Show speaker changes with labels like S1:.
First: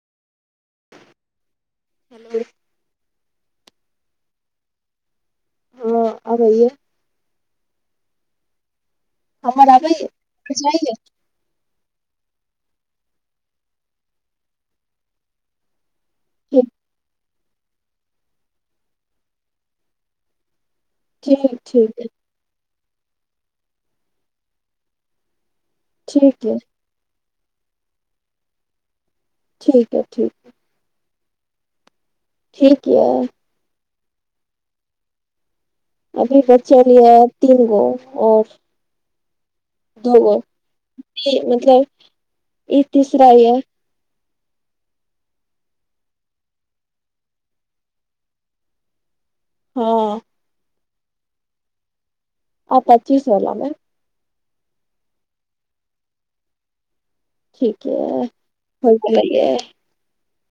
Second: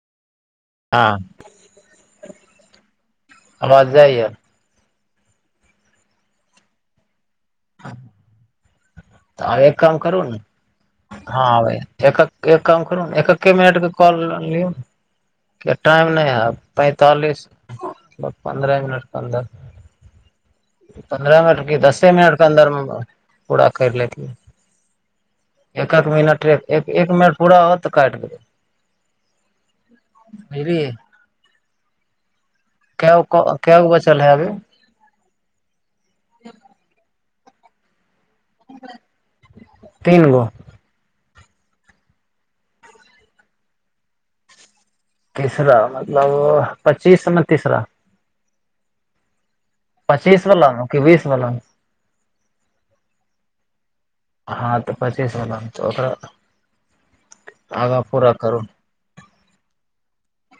S1: हँ
S2: हेलो
S1: आवाज जाइय
S2: आबैय
S1: ह त आ
S2: हमर
S1: एक काम
S2: अबैये
S1: करू ने
S2: बुझाइये
S1: हँ आवैय एक काम करू ने एक्कके मिनटके कॉल लियो टाइम नहि हय
S2: ठीक
S1: पैंतालिस बस पन्द्रह मिनट क अन्दर पन्द्रह
S2: ठीक
S1: मिनट क
S2: ठीक है
S1: दसे मिनट के अन्दरमे पूराा करि लेकेै एक एक
S2: ठीक
S1: मिनट
S2: य
S1: एक एक मिनट पूरा हो तऽ कायट देबैय
S2: ठीक ह ठीक ठीक य
S1: के गो क के गो चल आब
S2: अभी बचल य तीनगो आओर
S1: तीन
S2: दूगो
S1: गो
S2: इ मतलब इ तीसरा हियै
S1: तीसरा मतलब पच्चीस में तीसरा
S2: हँ
S1: पच्चीस बला मे कि बीस बला मे
S2: आ पचीस‌ बला‌ मे
S1: हँ तऽ पच्चीसवालमे त ओकरा‌ तऽ
S2: ठीके
S1: आगाँ पूरा करू
S2: होइ‌‌ त